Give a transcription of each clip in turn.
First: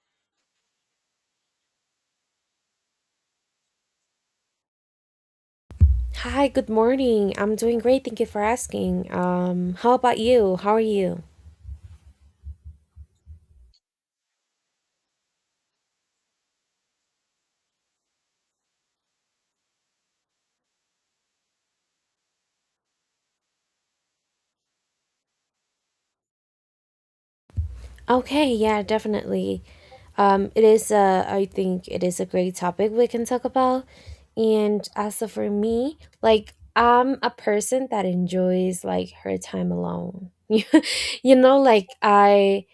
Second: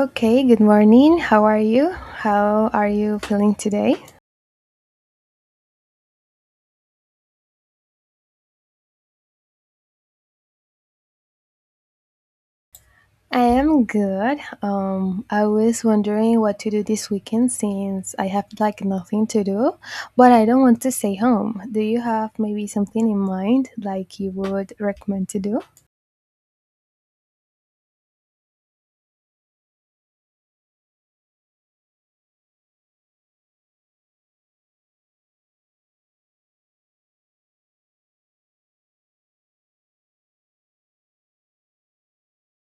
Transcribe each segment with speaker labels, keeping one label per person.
Speaker 1: Okay, good morning. How are you? How are you feeling today?
Speaker 2: Hi, good morning. I'm doing great. Thank you for asking. How about you? How are you?
Speaker 1: I am good. I was wondering what to do this weekend since I have like nothing to do, but I don't want to stay home. Do you have maybe something in mind like you would recommend to do?
Speaker 2: Okay, yeah, definitely. It is I think it is a great topic we can talk about. And as for me, like I'm a person that enjoys like her time alone. You know, like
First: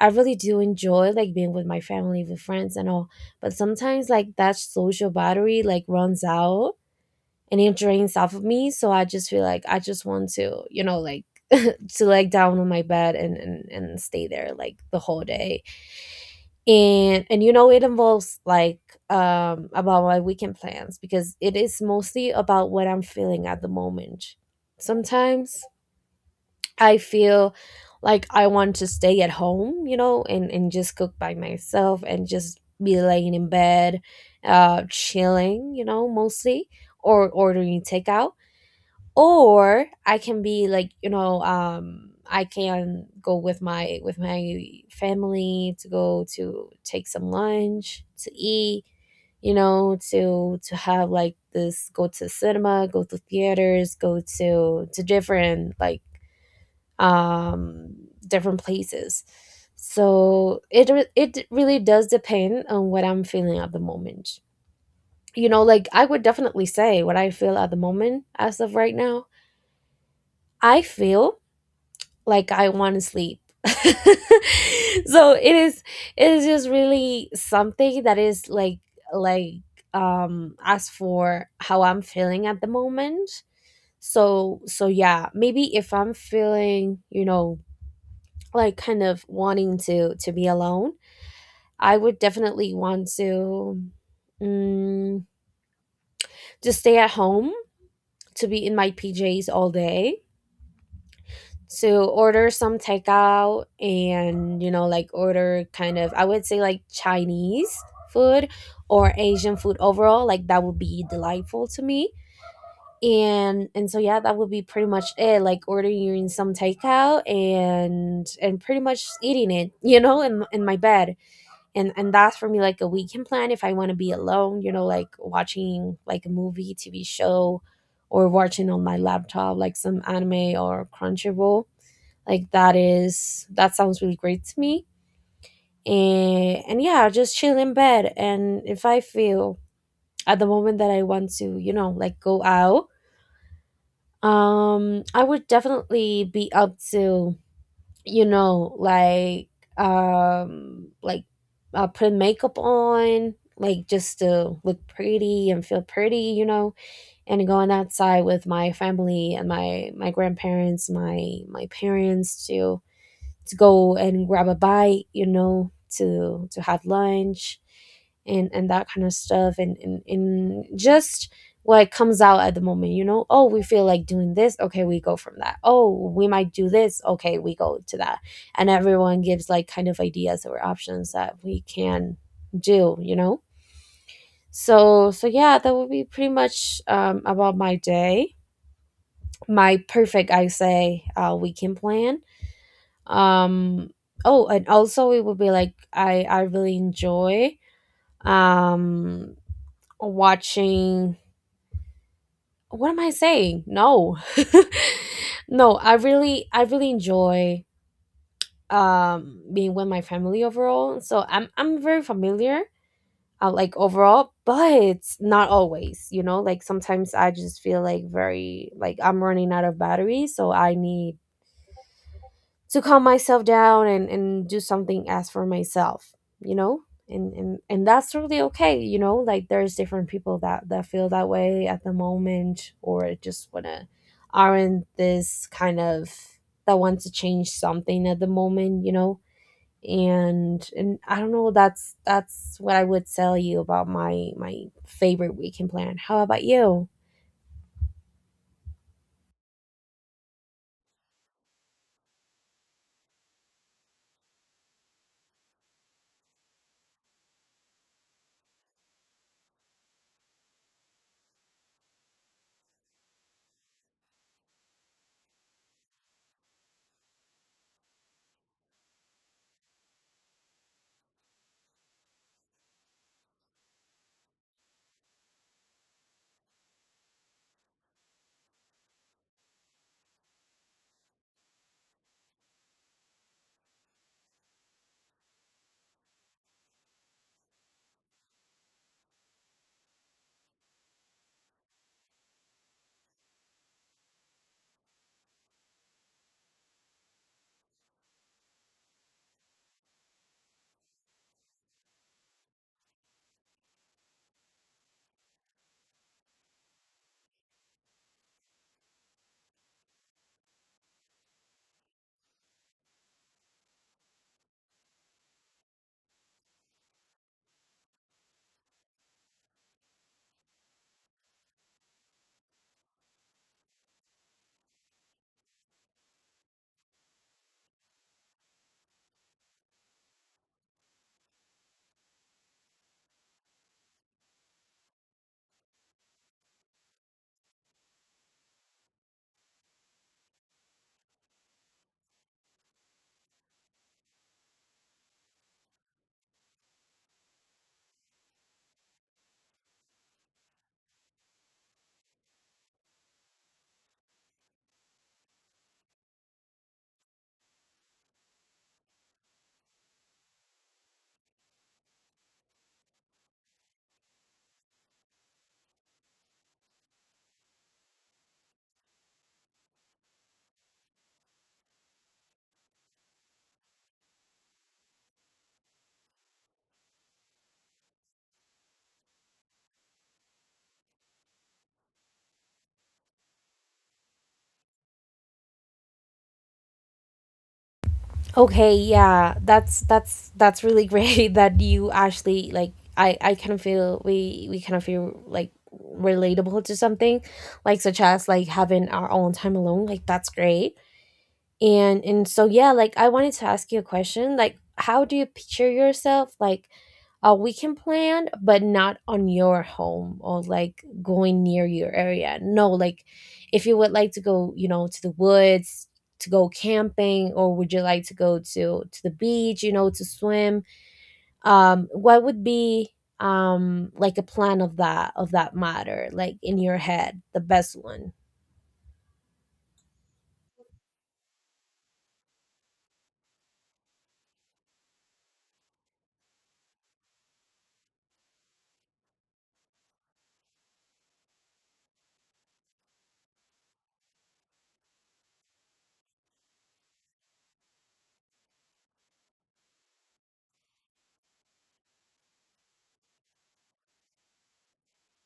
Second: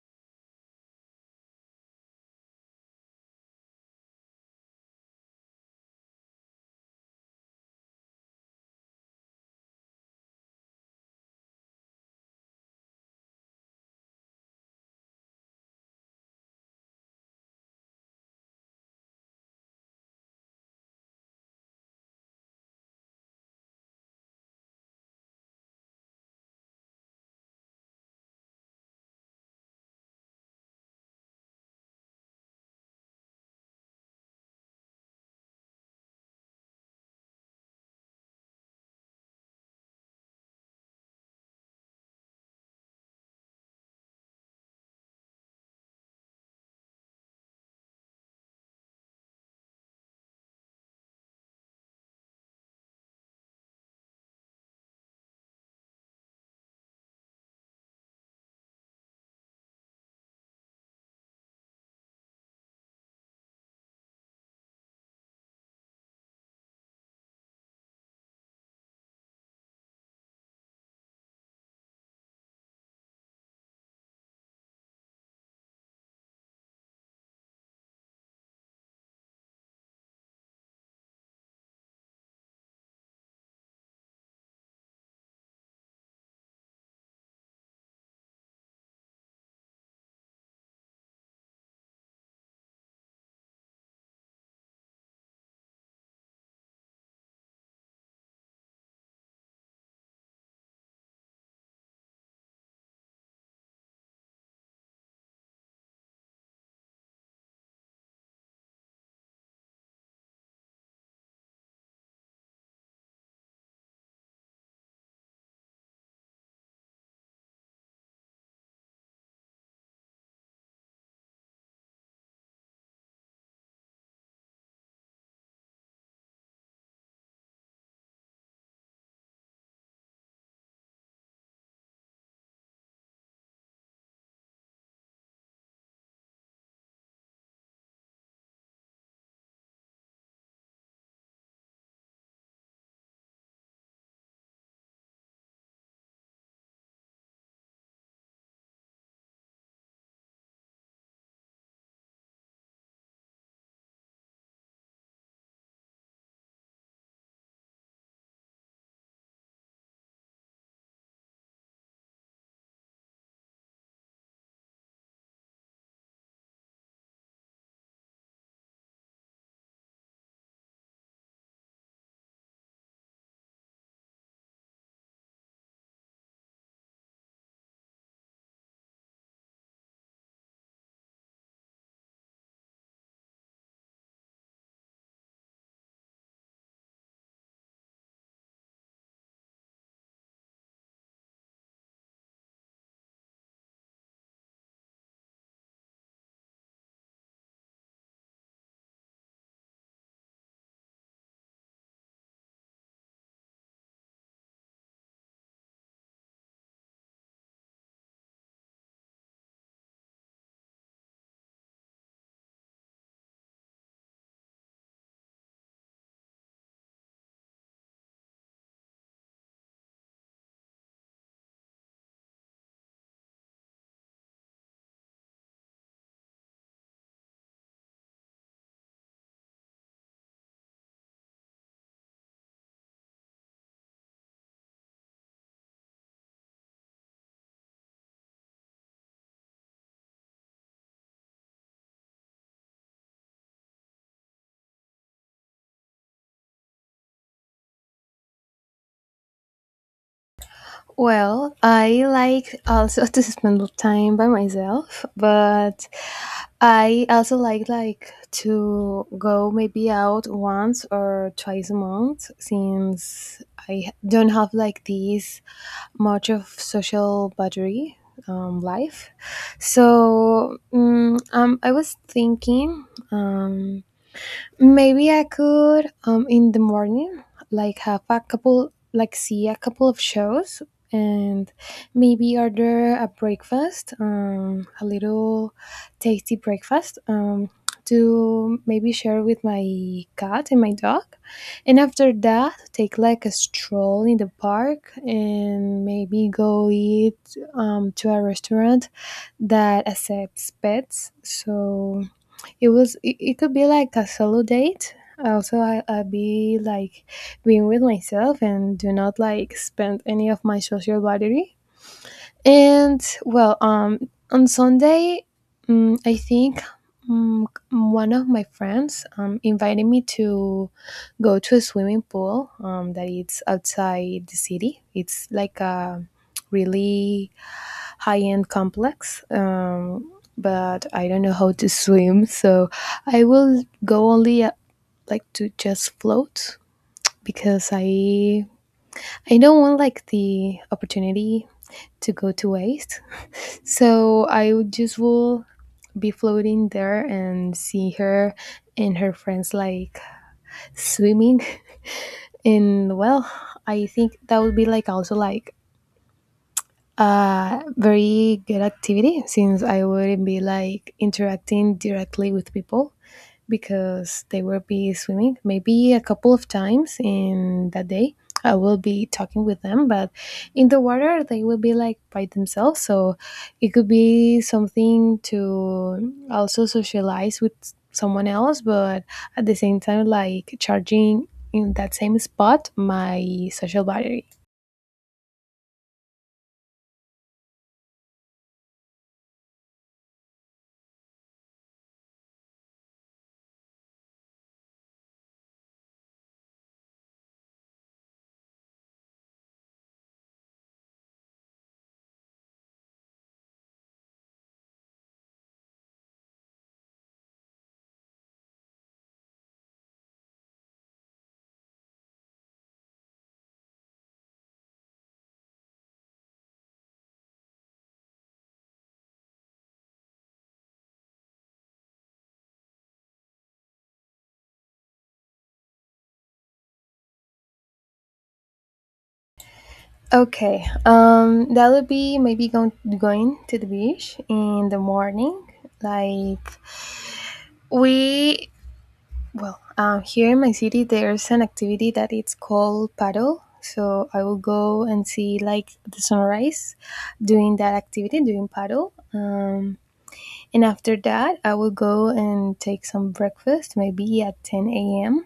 Speaker 2: I really do enjoy like being with my family, with friends and all. But sometimes like that social battery like runs out and it drains off of me, so I just feel like I just want to, you know, like to leg down on my bed and stay there like the whole day. And you know, it involves like about my weekend plans, because it is mostly about what I'm feeling at the moment. Sometimes I feel like I want to stay at home, you know, and just cook by myself and just be laying in bed, chilling, you know, mostly, or ordering takeout. Or I can be like, you know, I can go with my family to go to take some lunch to eat, you know, to have like this, go to cinema, go to theaters, go to different like um different places. So it really does depend on what I'm feeling at the moment. You know, like I would definitely say what I feel at the moment. As of right now, I feel like I want to sleep. So it is, it is just really something that is like, as for how I'm feeling at the moment. So yeah, maybe if I'm feeling, you know, like kind of wanting to be alone, I would definitely want to, mm, just stay at home, to be in my PJs all day, to order some takeout. And you know, like, order kind of, I would say, like Chinese food or Asian food overall. Like that would be delightful to me. And so yeah, that would be pretty much it, like ordering some takeout and pretty much eating it, you know, in my bed. And that's for me like a weekend plan if I want to be alone, you know, like watching like a movie, TV show, or watching on my laptop like some anime or Crunchyroll. Like that is, that sounds really great to me. And yeah, just chill in bed. And if I feel at the moment that I want to, you know, like go out, I would definitely be up to, you know, like, um like put makeup on, like just to look pretty and feel pretty, you know, and going outside with my family and my grandparents, my parents too, to go and grab a bite, you know, to have lunch, and that kind of stuff, and just what comes out at the moment. You know, oh, we feel like doing this, okay, we go from that. Oh, we might do this, okay, we go to that. And everyone gives like kind of ideas or options that we can do, you know. So yeah, that would be pretty much, about my day, my perfect, I say, weekend plan. um oh, and also it would be like, I really enjoy um watching, what am I saying? No. No, I really, I really enjoy being with my family overall. So I'm very familiar, like overall, but not always. You know, like sometimes I just feel like very, like I'm running out of battery, so I need to calm myself down and do something as for myself, you know. And and that's really okay. You know, like there's different people that feel that way at the moment, or just wanna, aren't this kind of, that want to change something at the moment, you know. And I don't know. That's what I would tell you about my, my favorite weekend plan. How about you?
Speaker 1: Well, I like also to spend time by myself, but I also like to go maybe out once or twice a month since I don't have like this much of social battery life. So I was thinking. Um, Maybe I could in the morning, like have a couple, like see a couple of shows, and maybe order a breakfast, a little tasty breakfast, to maybe share with my cat and my dog, and after that take like a stroll in the park and maybe go eat to a restaurant that accepts pets. So it could be like a solo date. Also, I be like being with myself and do not like spend any of my social battery. And well, on Sunday, I think one of my friends invited me to go to a swimming pool that it's outside the city. It's like a really high end complex. But I don't know how to swim, so I will go only like to just float because I don't want like the opportunity to go to waste. So I would just will be floating there and see her and her friends like swimming and well I think that would be like also like a very good activity since I wouldn't be like interacting directly with people because they will be swimming. Maybe a couple of times in that day, I will be talking with them, but in the water, they will be like by themselves. So it could be something to also socialize with someone else, but at the same time, like charging in that same spot my social battery.
Speaker 2: Okay, yeah, that's really great that you actually, like, I kind of feel, we kind of feel like relatable to something, like, such as like having our own time alone. Like that's great. And so yeah, like I wanted to ask you a question, like, how do you picture yourself, like, we can plan, but not on your home or like going near your area. No, like, if you would like to go, you know, to the woods, to go camping, or would you like to go to the beach, you know, to swim? What would be like a plan of that matter, like in your head, the best one?
Speaker 1: Okay, that would be maybe going to the beach in the morning. Like we, well, here in my city, there's an activity that it's called paddle. So I will go and see like the sunrise, doing that activity, doing paddle. And after that, I will go and take some breakfast, maybe at 10 a.m.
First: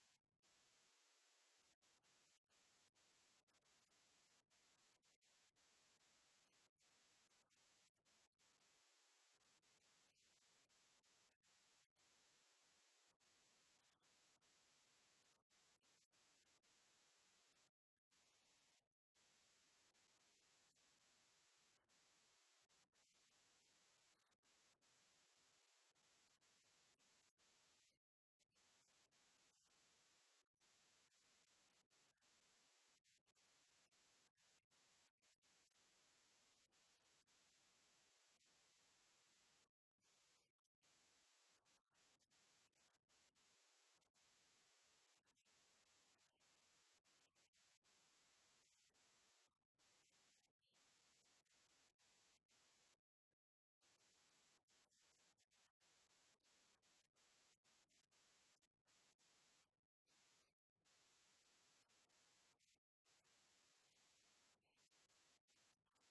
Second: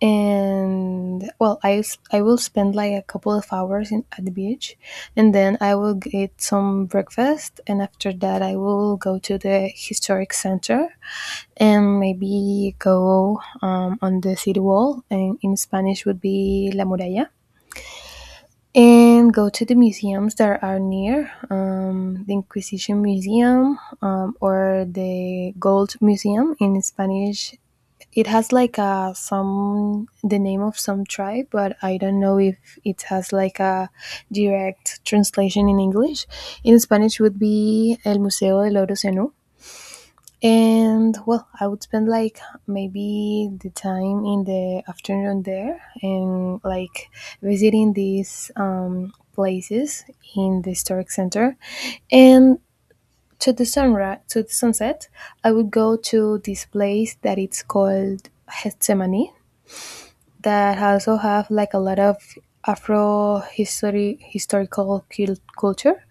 Speaker 1: and well I will spend like a couple of hours in, at the beach and then I will get some breakfast and after that I will go to the historic center and maybe go on the city wall and in spanish would be la muralla and go to the museums that are near the inquisition museum or the gold museum in spanish it has like a some the name of some tribe, but I don't know if it has like a direct translation in English. In Spanish would be El Museo del Oro Zenú. And well, I would spend like maybe the time in the afternoon there and like visiting these places in the historic center. And to the sunrise, to the sunset, I would go to this place that it's called Gethsemane that also have like a lot of Afro history historical culture.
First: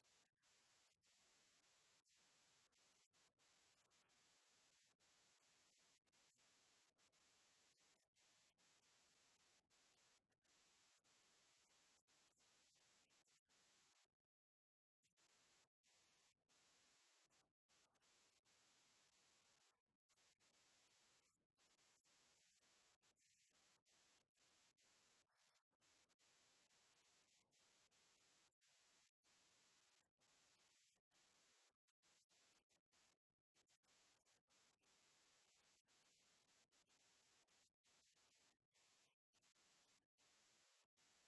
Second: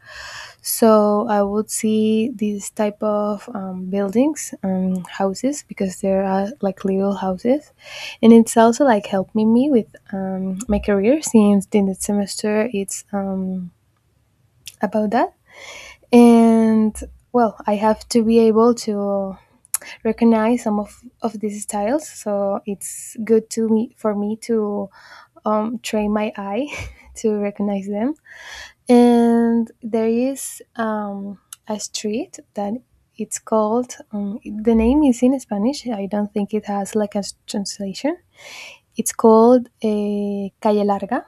Speaker 1: So I would see these type of buildings, houses, because there are like little houses, and it's also like helping me with my career since in the semester it's about that. And well, I have to be able to recognize some of these styles, so it's good to me for me to train my eye to recognize them. And there is a street that it's called, the name is in Spanish. I don't think it has like a translation. It's called a Calle Larga.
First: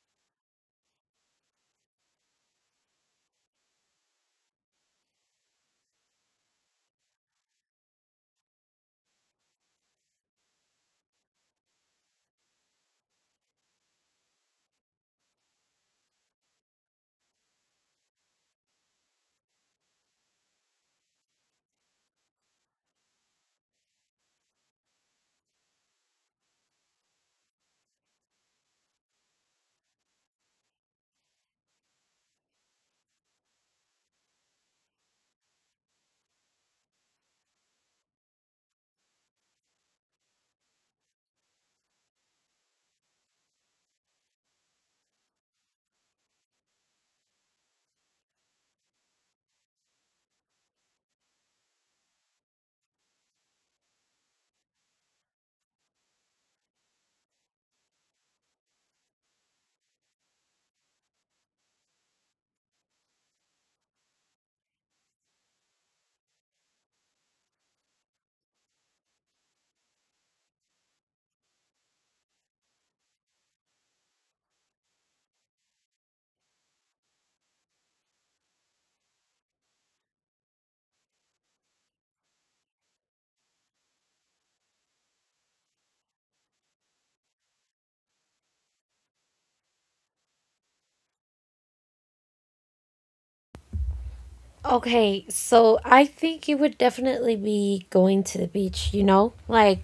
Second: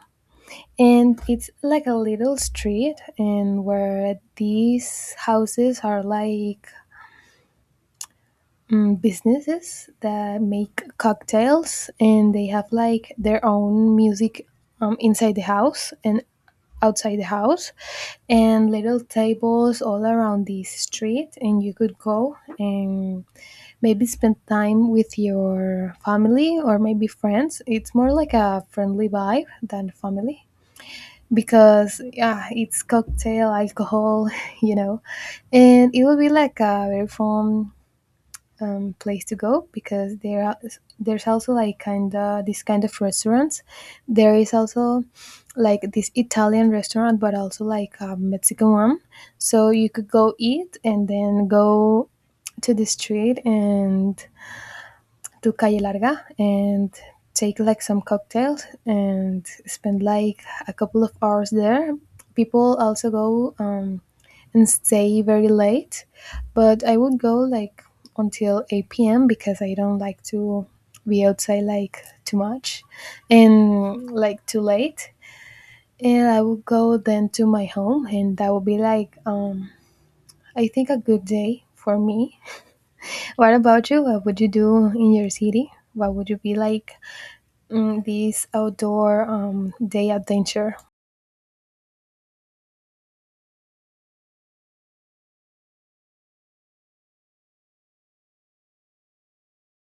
Speaker 1: And it's like a little street, and where these houses are like businesses that make cocktails, and they have like their own music inside the house, and outside the house and little tables all around the street and you could go and maybe spend time with your family or maybe friends it's more like a friendly vibe than family because yeah it's cocktail alcohol you know and it will be like a very fun place to go because there's also like kind of this kind of restaurants. There is also like this Italian restaurant, but also like a Mexican one. So you could go eat and then go to the street and to Calle Larga and take like some cocktails and spend like a couple of hours there. People also go and stay very late. But I would go like until 8 p.m. because I don't like to be outside like too much and like too late. And I would go then to my home, and that would be like, I think, a good day for me. What about you? What would you do in your city? What would you be like this outdoor day adventure?
Speaker 2: Okay, so I think it would definitely be going to the beach, you know? Like,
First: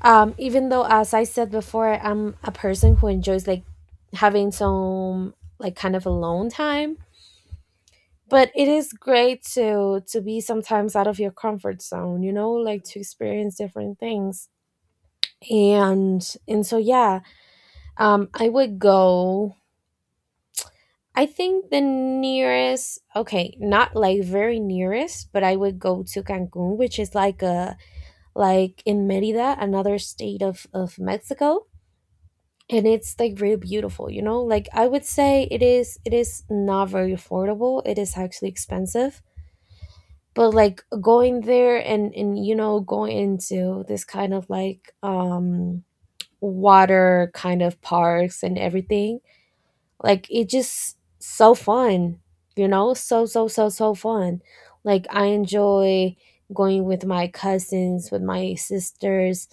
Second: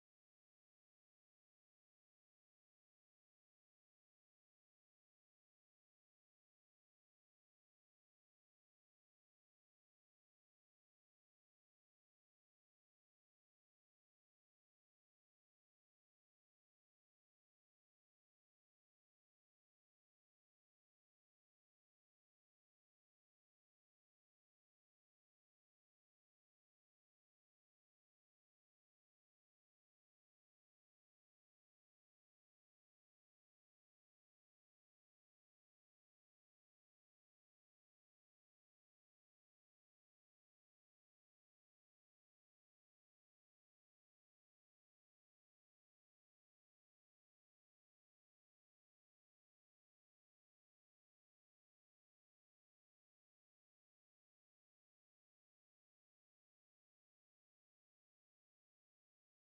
Speaker 2: even though, as I said before, I'm a person who enjoys like having some, like, kind of alone time, but it is great to be sometimes out of your comfort zone, you know, like to experience different things. And so yeah, I would go, I think the nearest, okay, not like very nearest, but I would go to Cancun, which is like a, like in Merida, another state of Mexico. And it's like really beautiful, you know. Like I would say, it is not very affordable, it is actually expensive, but like going there, and you know, going into this kind of like, water kind of parks and everything, like it's just so fun, you know, so fun. Like I enjoy going with my cousins, with my sisters,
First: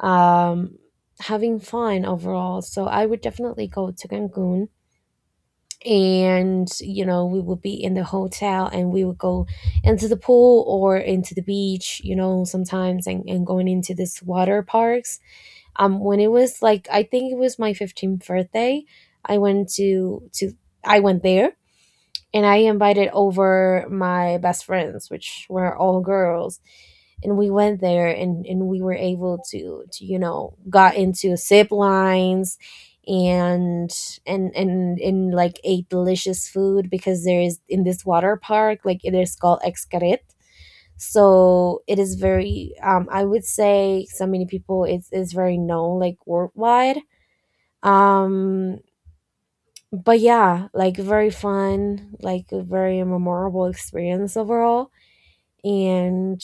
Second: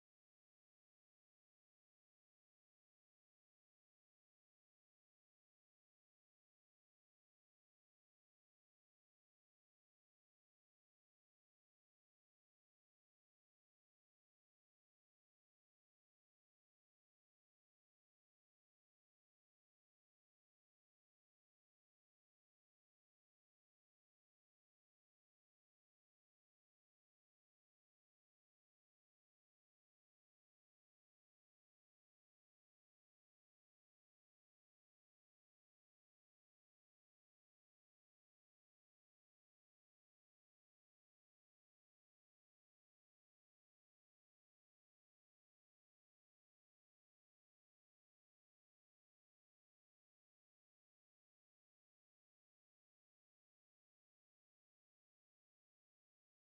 Speaker 2: um having fun overall. So I would definitely go to Cancun, and you know, we would be in the hotel and we would go into the pool or into the beach, you know, sometimes, and going into this water parks. When it was like, I think it was my 15th birthday, i went to to I went there, and I invited over my best friends, which were all girls, and we went there, and we were able to, you know, got into zip lines, and and and like ate delicious food, because there is in this water park, like, it is called Excaret. So it is very, I would say, so many people. It's very known, like, worldwide. um but yeah, like, very fun, like a very memorable experience overall. and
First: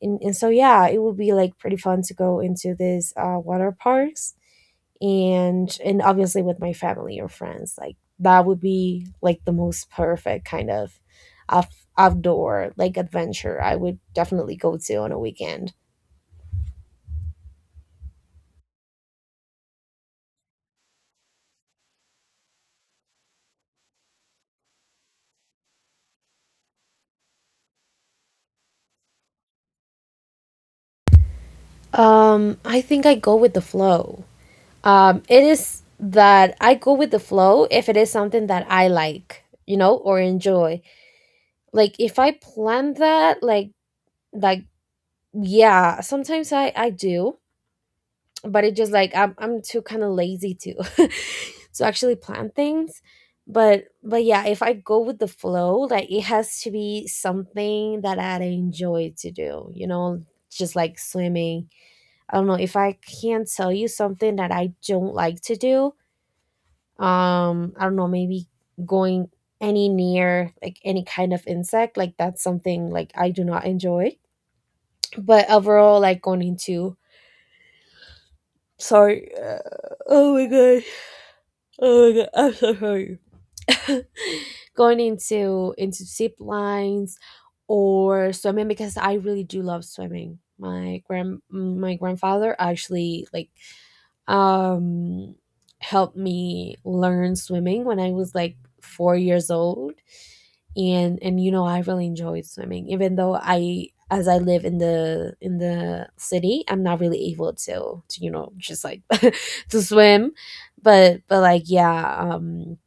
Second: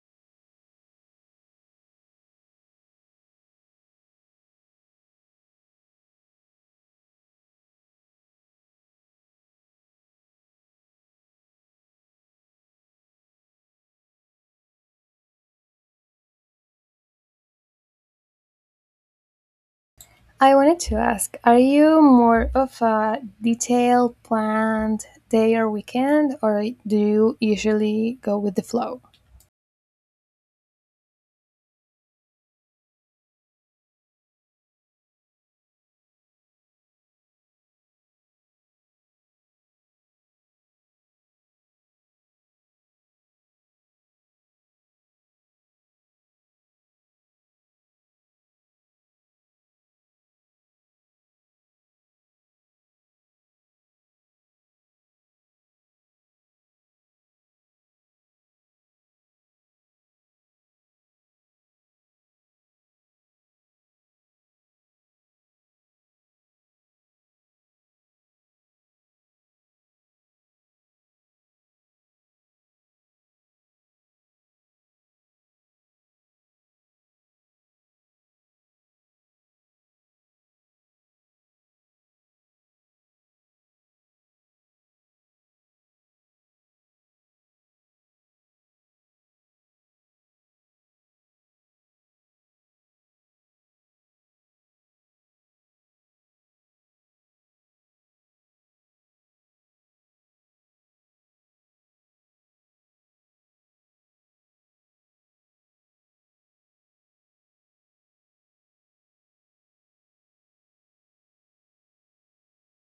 Speaker 2: and so yeah, it would be like pretty fun to go into these water parks, and obviously with my family or friends. Like that would be like the most perfect kind of outdoor, like, adventure I would definitely go to on a weekend.
Speaker 1: I wanted to ask, are you more of a detailed planned day or weekend, or do you usually go with the flow?
Speaker 2: I think I go with the flow. It is that I go with the flow if it is something that I like, you know, or enjoy. Like if I plan that, like, yeah, sometimes I do, but it just like, I'm too kind of lazy to to actually plan things. But yeah, if I go with the flow, like it has to be something that I enjoy to do, you know, just like swimming. I don't know if I can tell you something that I don't like to do. I don't know, maybe going any near, like, any kind of insect, like, that's something like I do not enjoy. But overall, like going into, sorry, oh my god, oh my god, I'm so sorry. Going into zip lines or swimming, because I really do love swimming. My grandfather actually, like, um, helped me learn swimming when I was like 4 years old, and you know, I really enjoyed swimming, even though I as I live in the city, I'm not really able to, you know, just like to swim, but like yeah,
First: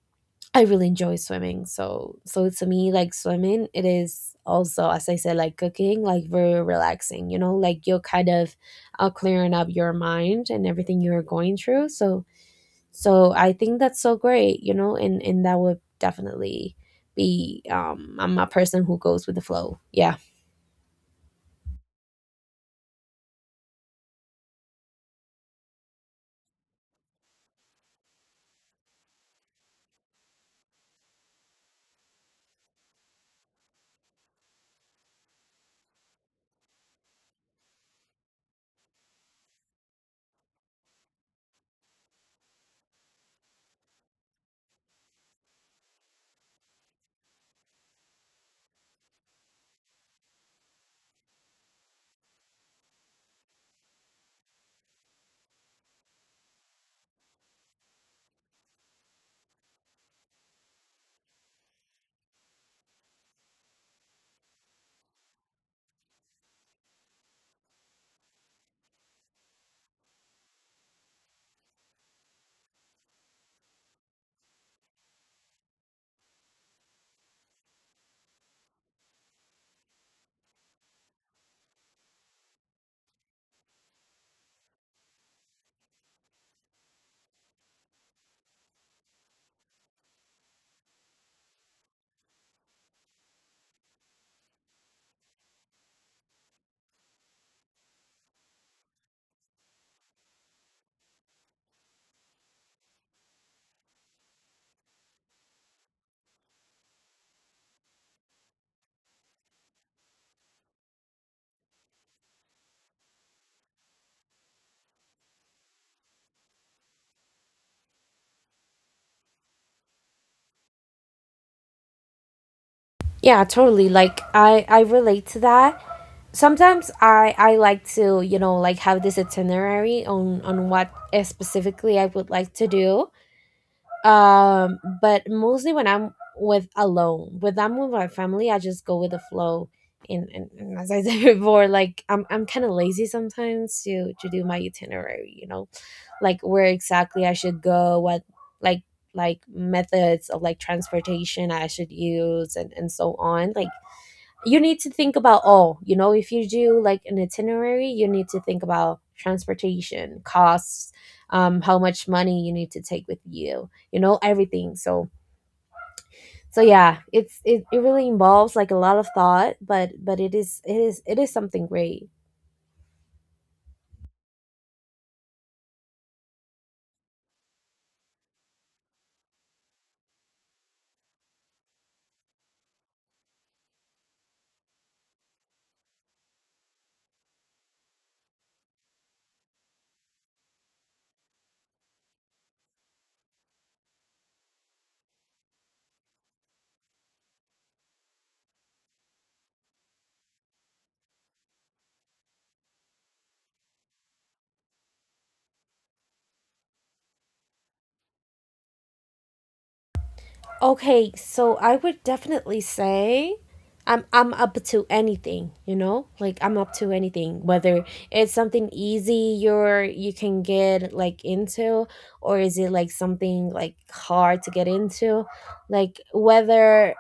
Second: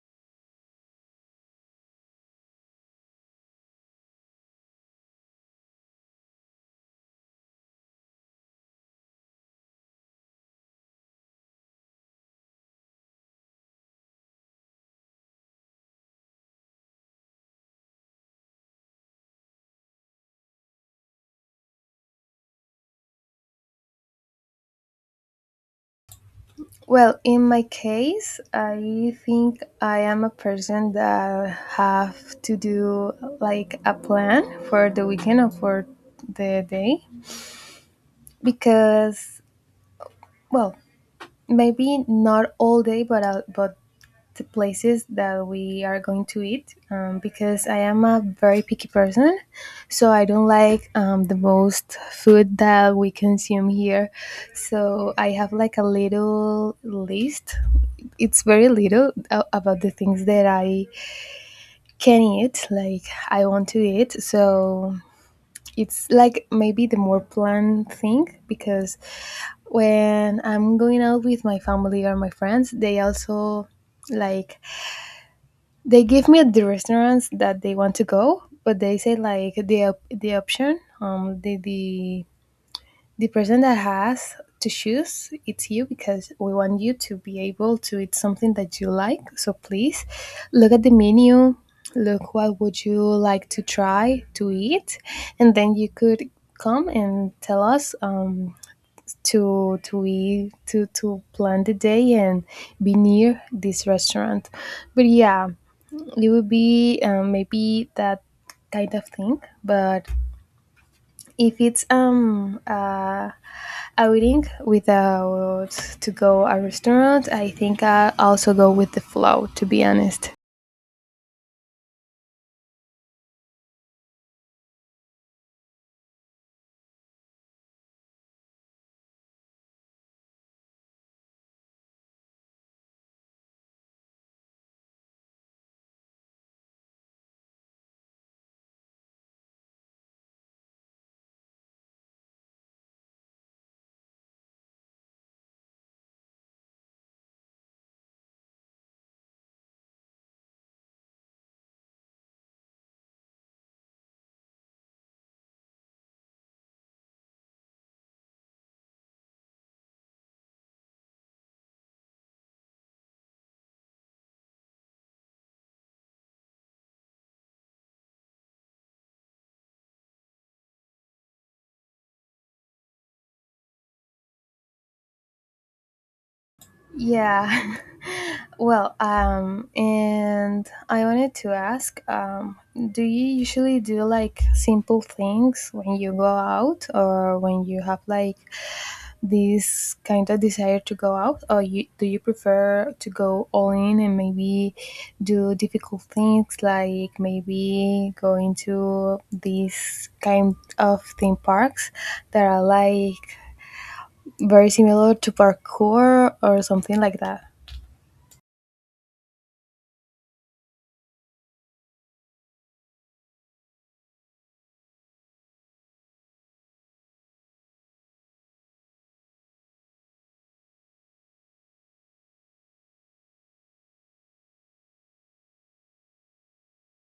Speaker 2: I really enjoy swimming. So to me, like swimming, it is also, as I said, like cooking, like very relaxing, you know, like you're kind of, clearing up your mind and everything you're going through. So, so I think that's so great, you know, and that would definitely be, I'm a person who goes with the flow. Yeah.
Speaker 1: Well, in my case, I think I am a person that have to do like a plan for the weekend or for the day because, well, maybe not all day, but the places that we are going to eat because I am a very picky person. So I don't like the most food that we consume here. So I have like a little list. It's very little about the things that I can eat, like I want to eat. So it's like maybe the more planned thing because when I'm going out with my family or my friends, they also like they give me the restaurants that they want to go, but they say like the option, the person that has to choose it's you because we want you to be able to eat something that you like. So please look at the menu, look what would you like to try to eat, and then you could come and tell us to eat to plan the day and be near this restaurant. But yeah, it would be maybe that kind of thing but if it's outing without to go a restaurant I think I also go with the flow to be honest
Speaker 2: Yeah, totally. Like, I relate to that. Sometimes I like to, you know, like have this itinerary on what specifically I would like to do. But mostly when I'm with my family I just go with the flow. And as I said before like I'm kind of lazy sometimes to do my itinerary, you know, like where exactly I should go, what, like like methods of like transportation I should use, and so on. Like you need to think about all, you know, if you do like an itinerary you need to think about transportation costs, how much money you need to take with you, you know, everything. So so yeah, it really involves like a lot of thought, but but it is something great.
Speaker 1: yeah Well, and I wanted to ask, do you usually do like simple things when you go out, or when you have like this kind of desire to go out, or you do you prefer to go all in and maybe do difficult things like maybe going to these kind of theme parks that are like very similar to parkour or something like that?
Speaker 2: Okay, so I would definitely say I'm up to anything, you know? Like I'm up to anything, whether it's something easy you can get like into, or is it like something like hard to get into? Like whether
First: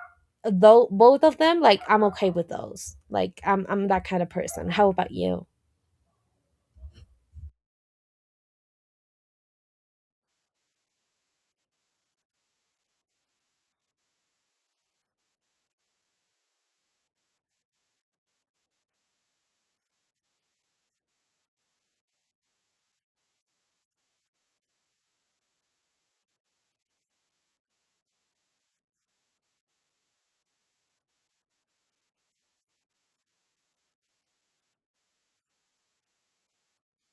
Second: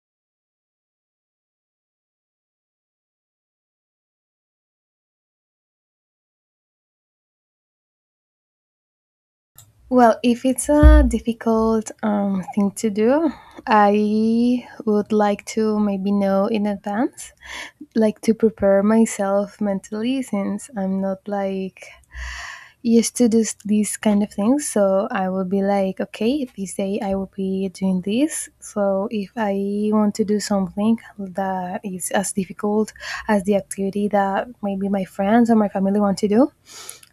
Speaker 2: though, both of them, like I'm okay with those. Like I'm that kind of person. How about you?
Speaker 1: Well, if it's a difficult thing to do, I would like to maybe know in advance, like to prepare myself mentally since I'm not like used to do these kind of things. So I will be like, okay, this day I will be doing this. So if I want to do something that is as difficult as the activity that maybe my friends or my family want to do,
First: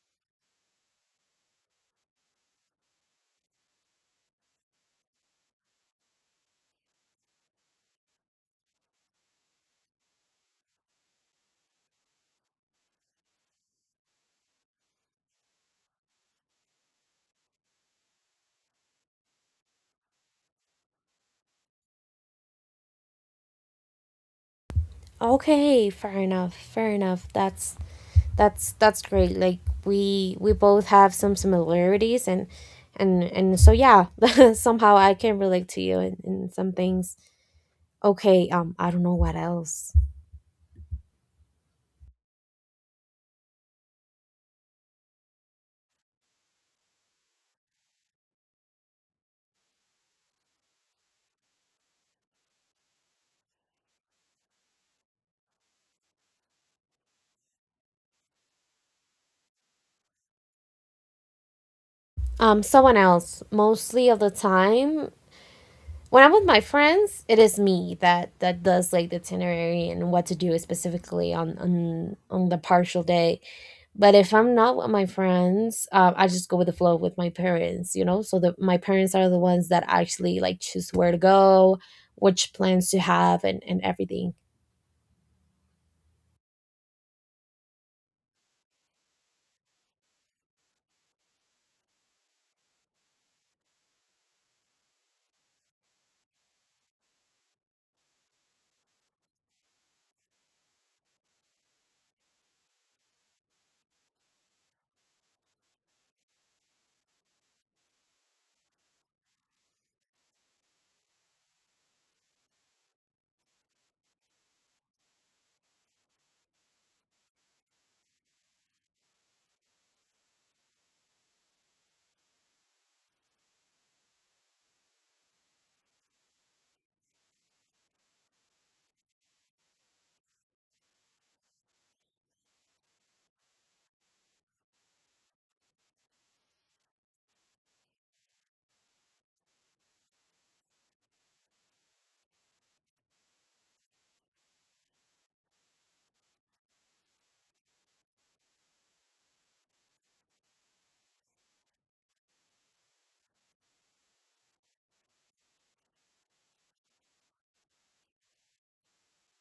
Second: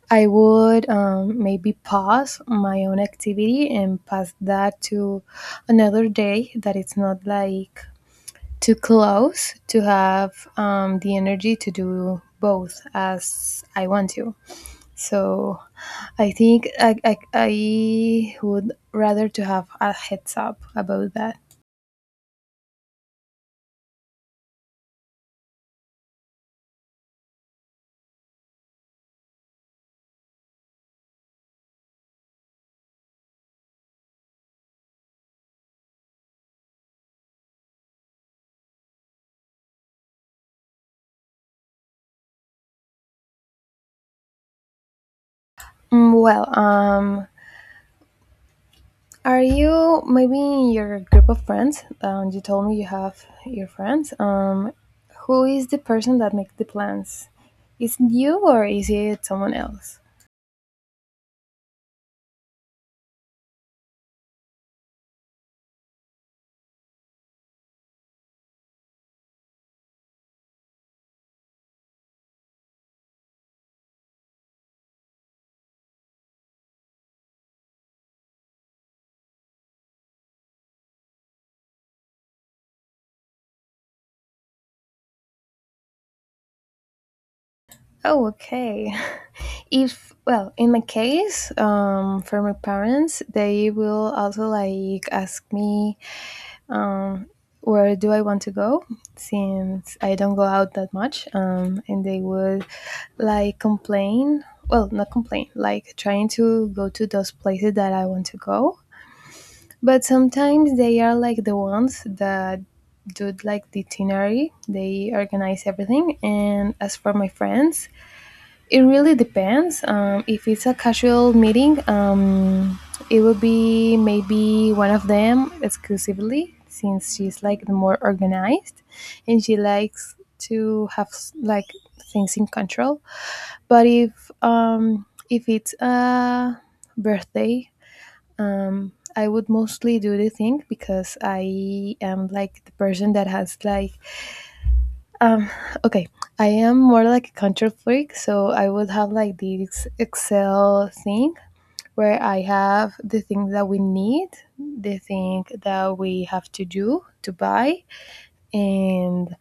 Speaker 1: I would maybe pause my own activity and pass that to another day that it's not like too close to have the energy to do both as I want to. So I think I would rather to have a heads up about that.
Speaker 2: Okay, fair enough. Fair enough. That's great. Like we both have some similarities and and so yeah, somehow I can relate to you in some things. Okay, I don't know what else.
Speaker 1: Well, Are you maybe in your group of friends? You told me you have your friends. Who is the person that makes the plans? Is it you or is it someone else?
Speaker 2: Um, someone else. Mostly of the time when I'm with my friends, it is me that does like the itinerary and what to do specifically on on the partial day. But if I'm not with my friends, I just go with the flow with my parents, you know? So my parents are the ones that actually like choose where to go, which plans to have, and everything.
Speaker 1: Oh, okay. If well, in my case, for my parents, they will also like ask me um, where do I want to go? Since I don't go out that much, and they would like complain. Well, not complain, like trying to go to those places that I want to go. But sometimes they are like the ones that do like the itinerary. They organize everything. And as for my friends, it really depends. If it's a casual meeting, it would be maybe one of them exclusively, since she's like the more organized, and she likes to have like things in control. But if it's a birthday, I would mostly do the thing because I am like the person that has like um, okay, I am more like a control freak, so I would have like this Excel thing where I have the things that we need, the thing that we have to do to buy, and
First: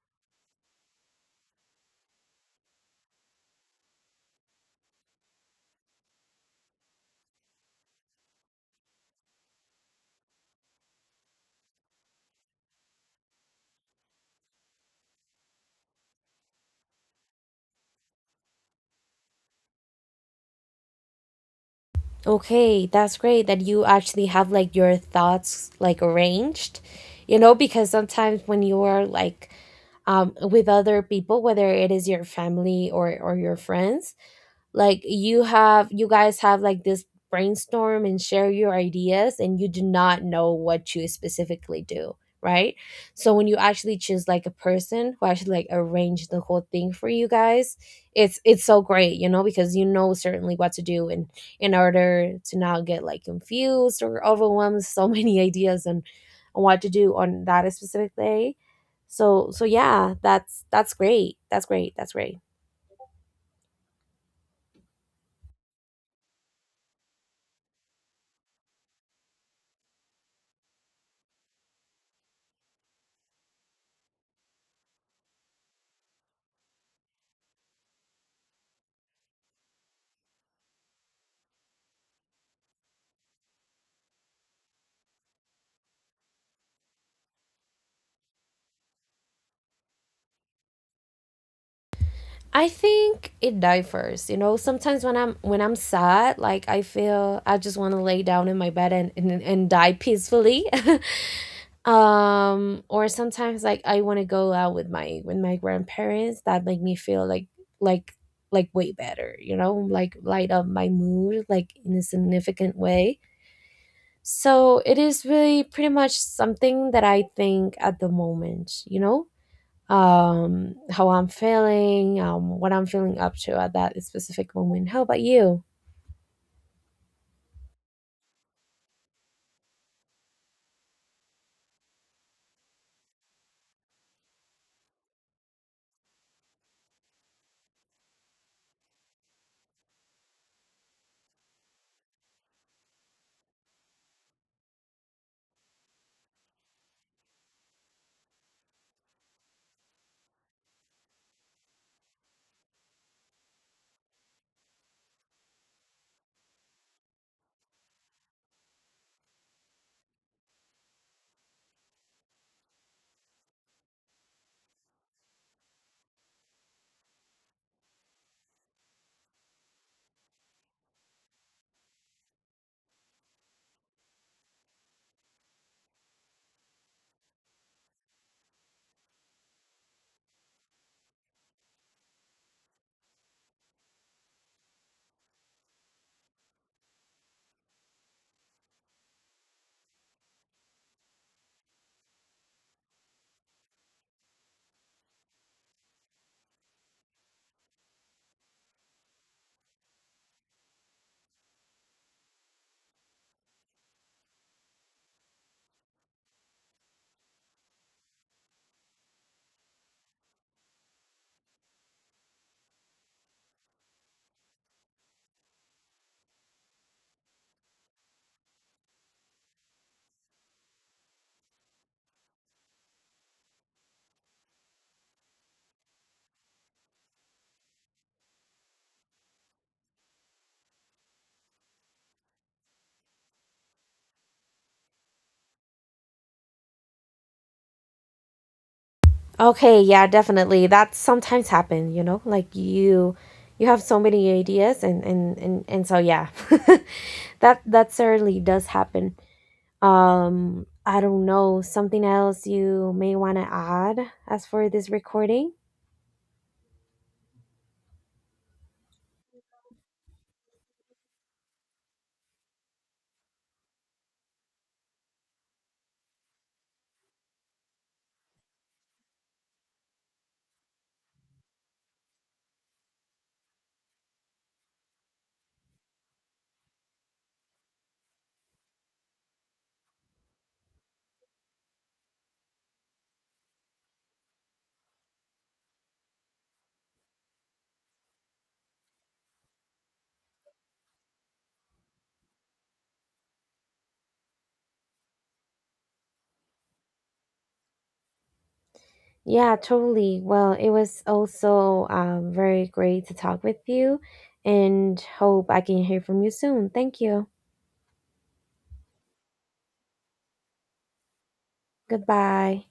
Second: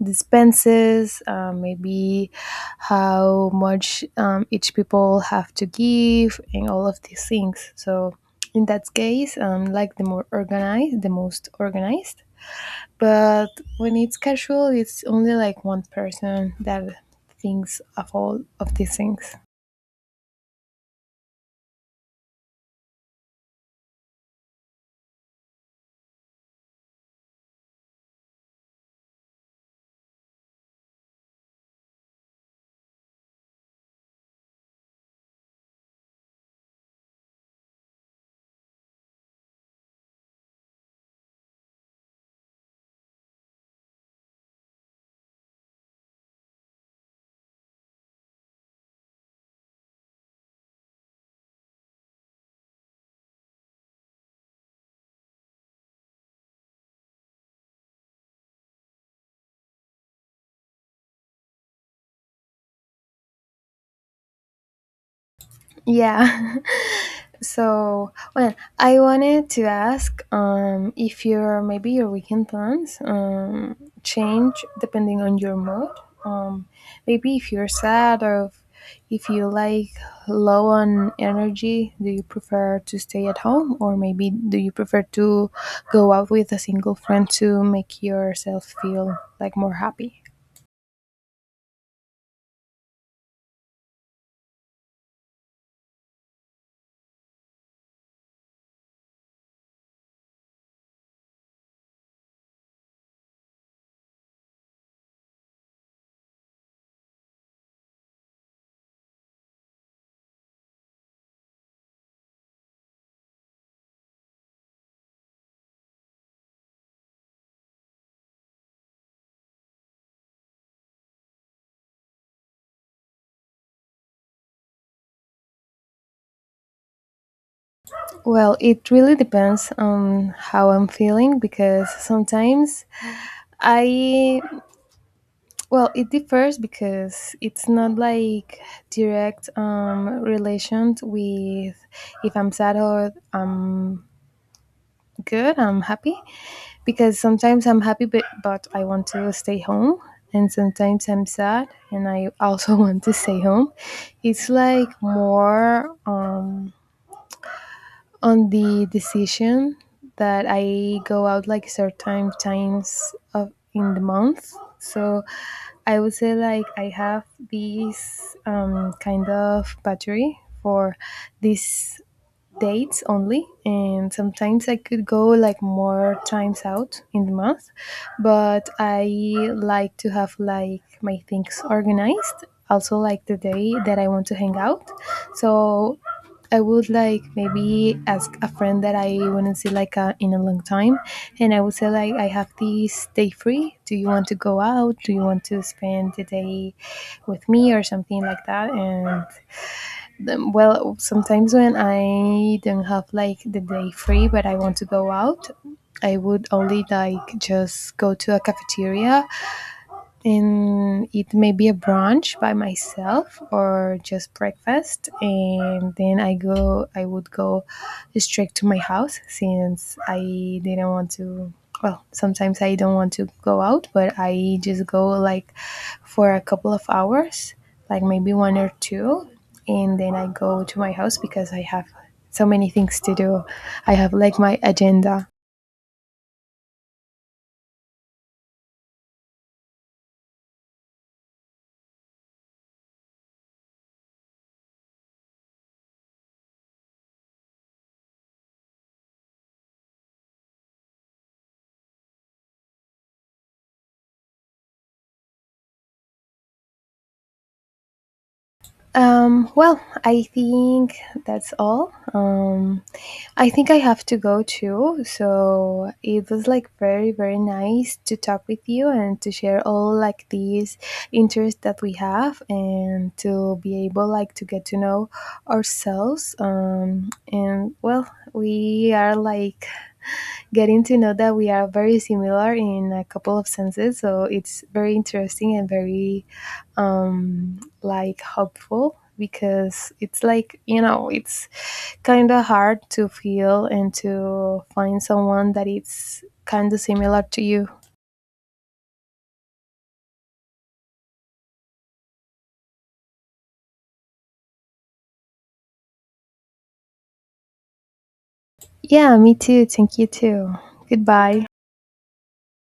Speaker 1: the expenses, maybe how much each people have to give, and all of these things. So in that case, like the more organized, the most organized but when it's casual it's only like one person that thinks of all of these things
Speaker 2: Okay, that's great that you actually have like your thoughts like arranged, you know, because sometimes when you are like with other people, whether it is your family or your friends, like you have, you guys have like this brainstorm and share your ideas and you do not know what you specifically do, right? So when you actually choose like a person who actually like arrange the whole thing for you guys, it's so great, you know, because you know certainly what to do in order to not get like confused or overwhelmed, so many ideas on what to do on that specific day. So so yeah, that's great that's great that's great.
Speaker 1: Yeah. So, well, I wanted to ask if your maybe your weekend plans change depending on your mood. Um, maybe if you're sad or if you like low on energy, do you prefer to stay at home or maybe do you prefer to go out with a single friend to make yourself feel like more happy?
Speaker 2: I think it differs. You know, sometimes when I'm sad, like I feel I just want to lay down in my bed and and die peacefully. Or sometimes like I want to go out with my grandparents. That make me feel like like way better. You know, like light up my mood like in a significant way. So it is really pretty much something that I think at the moment. You know, how I'm feeling, what I'm feeling up to at that specific moment. How about you?
Speaker 1: Well, it really depends on how I'm feeling because sometimes I well, it differs because it's not like direct relations with if I'm sad or I'm good, I'm happy. Because sometimes I'm happy, but I want to stay home, and sometimes I'm sad and I also want to stay home. It's like more. On the decision that I go out like certain times of in the month. So I would say like I have this kind of battery for this dates only and sometimes I could go like more times out in the month but I like to have like my things organized also like the day that I want to hang out so I would like maybe ask a friend that I wouldn't see in a long time and I would say like I have this day free do you want to go out do you want to spend the day with me or something like that and Well, sometimes when I don't have like the day free, but I want to go out, I would only like just go to a cafeteria and it may be a brunch by myself or just breakfast and then I would go straight to my house since I didn't want to well sometimes I don't want to go out but I just go like for a couple of hours like maybe one or two and then I go to my house because I have so many things to do I have like my agenda
Speaker 2: Okay, yeah, definitely. That sometimes happen, you know, like you have so many ideas and and so yeah. That that certainly does happen. Um, I don't know, something else you may want to add as for this recording?
Speaker 1: well, I think that's all. I think I have to go too. So it was like very, very nice to talk with you and to share all like these interests that we have and to be able like to get to know ourselves. And well, we are like getting to know that we are very similar in a couple of senses. So it's very interesting and very like hopeful because it's like you know it's kind of hard to feel and to find someone that it's kind of similar to you.
Speaker 2: Yeah, totally. Well, it was also very great to talk with you and hope I can hear from you soon. Thank you.
Speaker 1: Yeah, me too. Thank you too. Goodbye.
Speaker 2: Goodbye.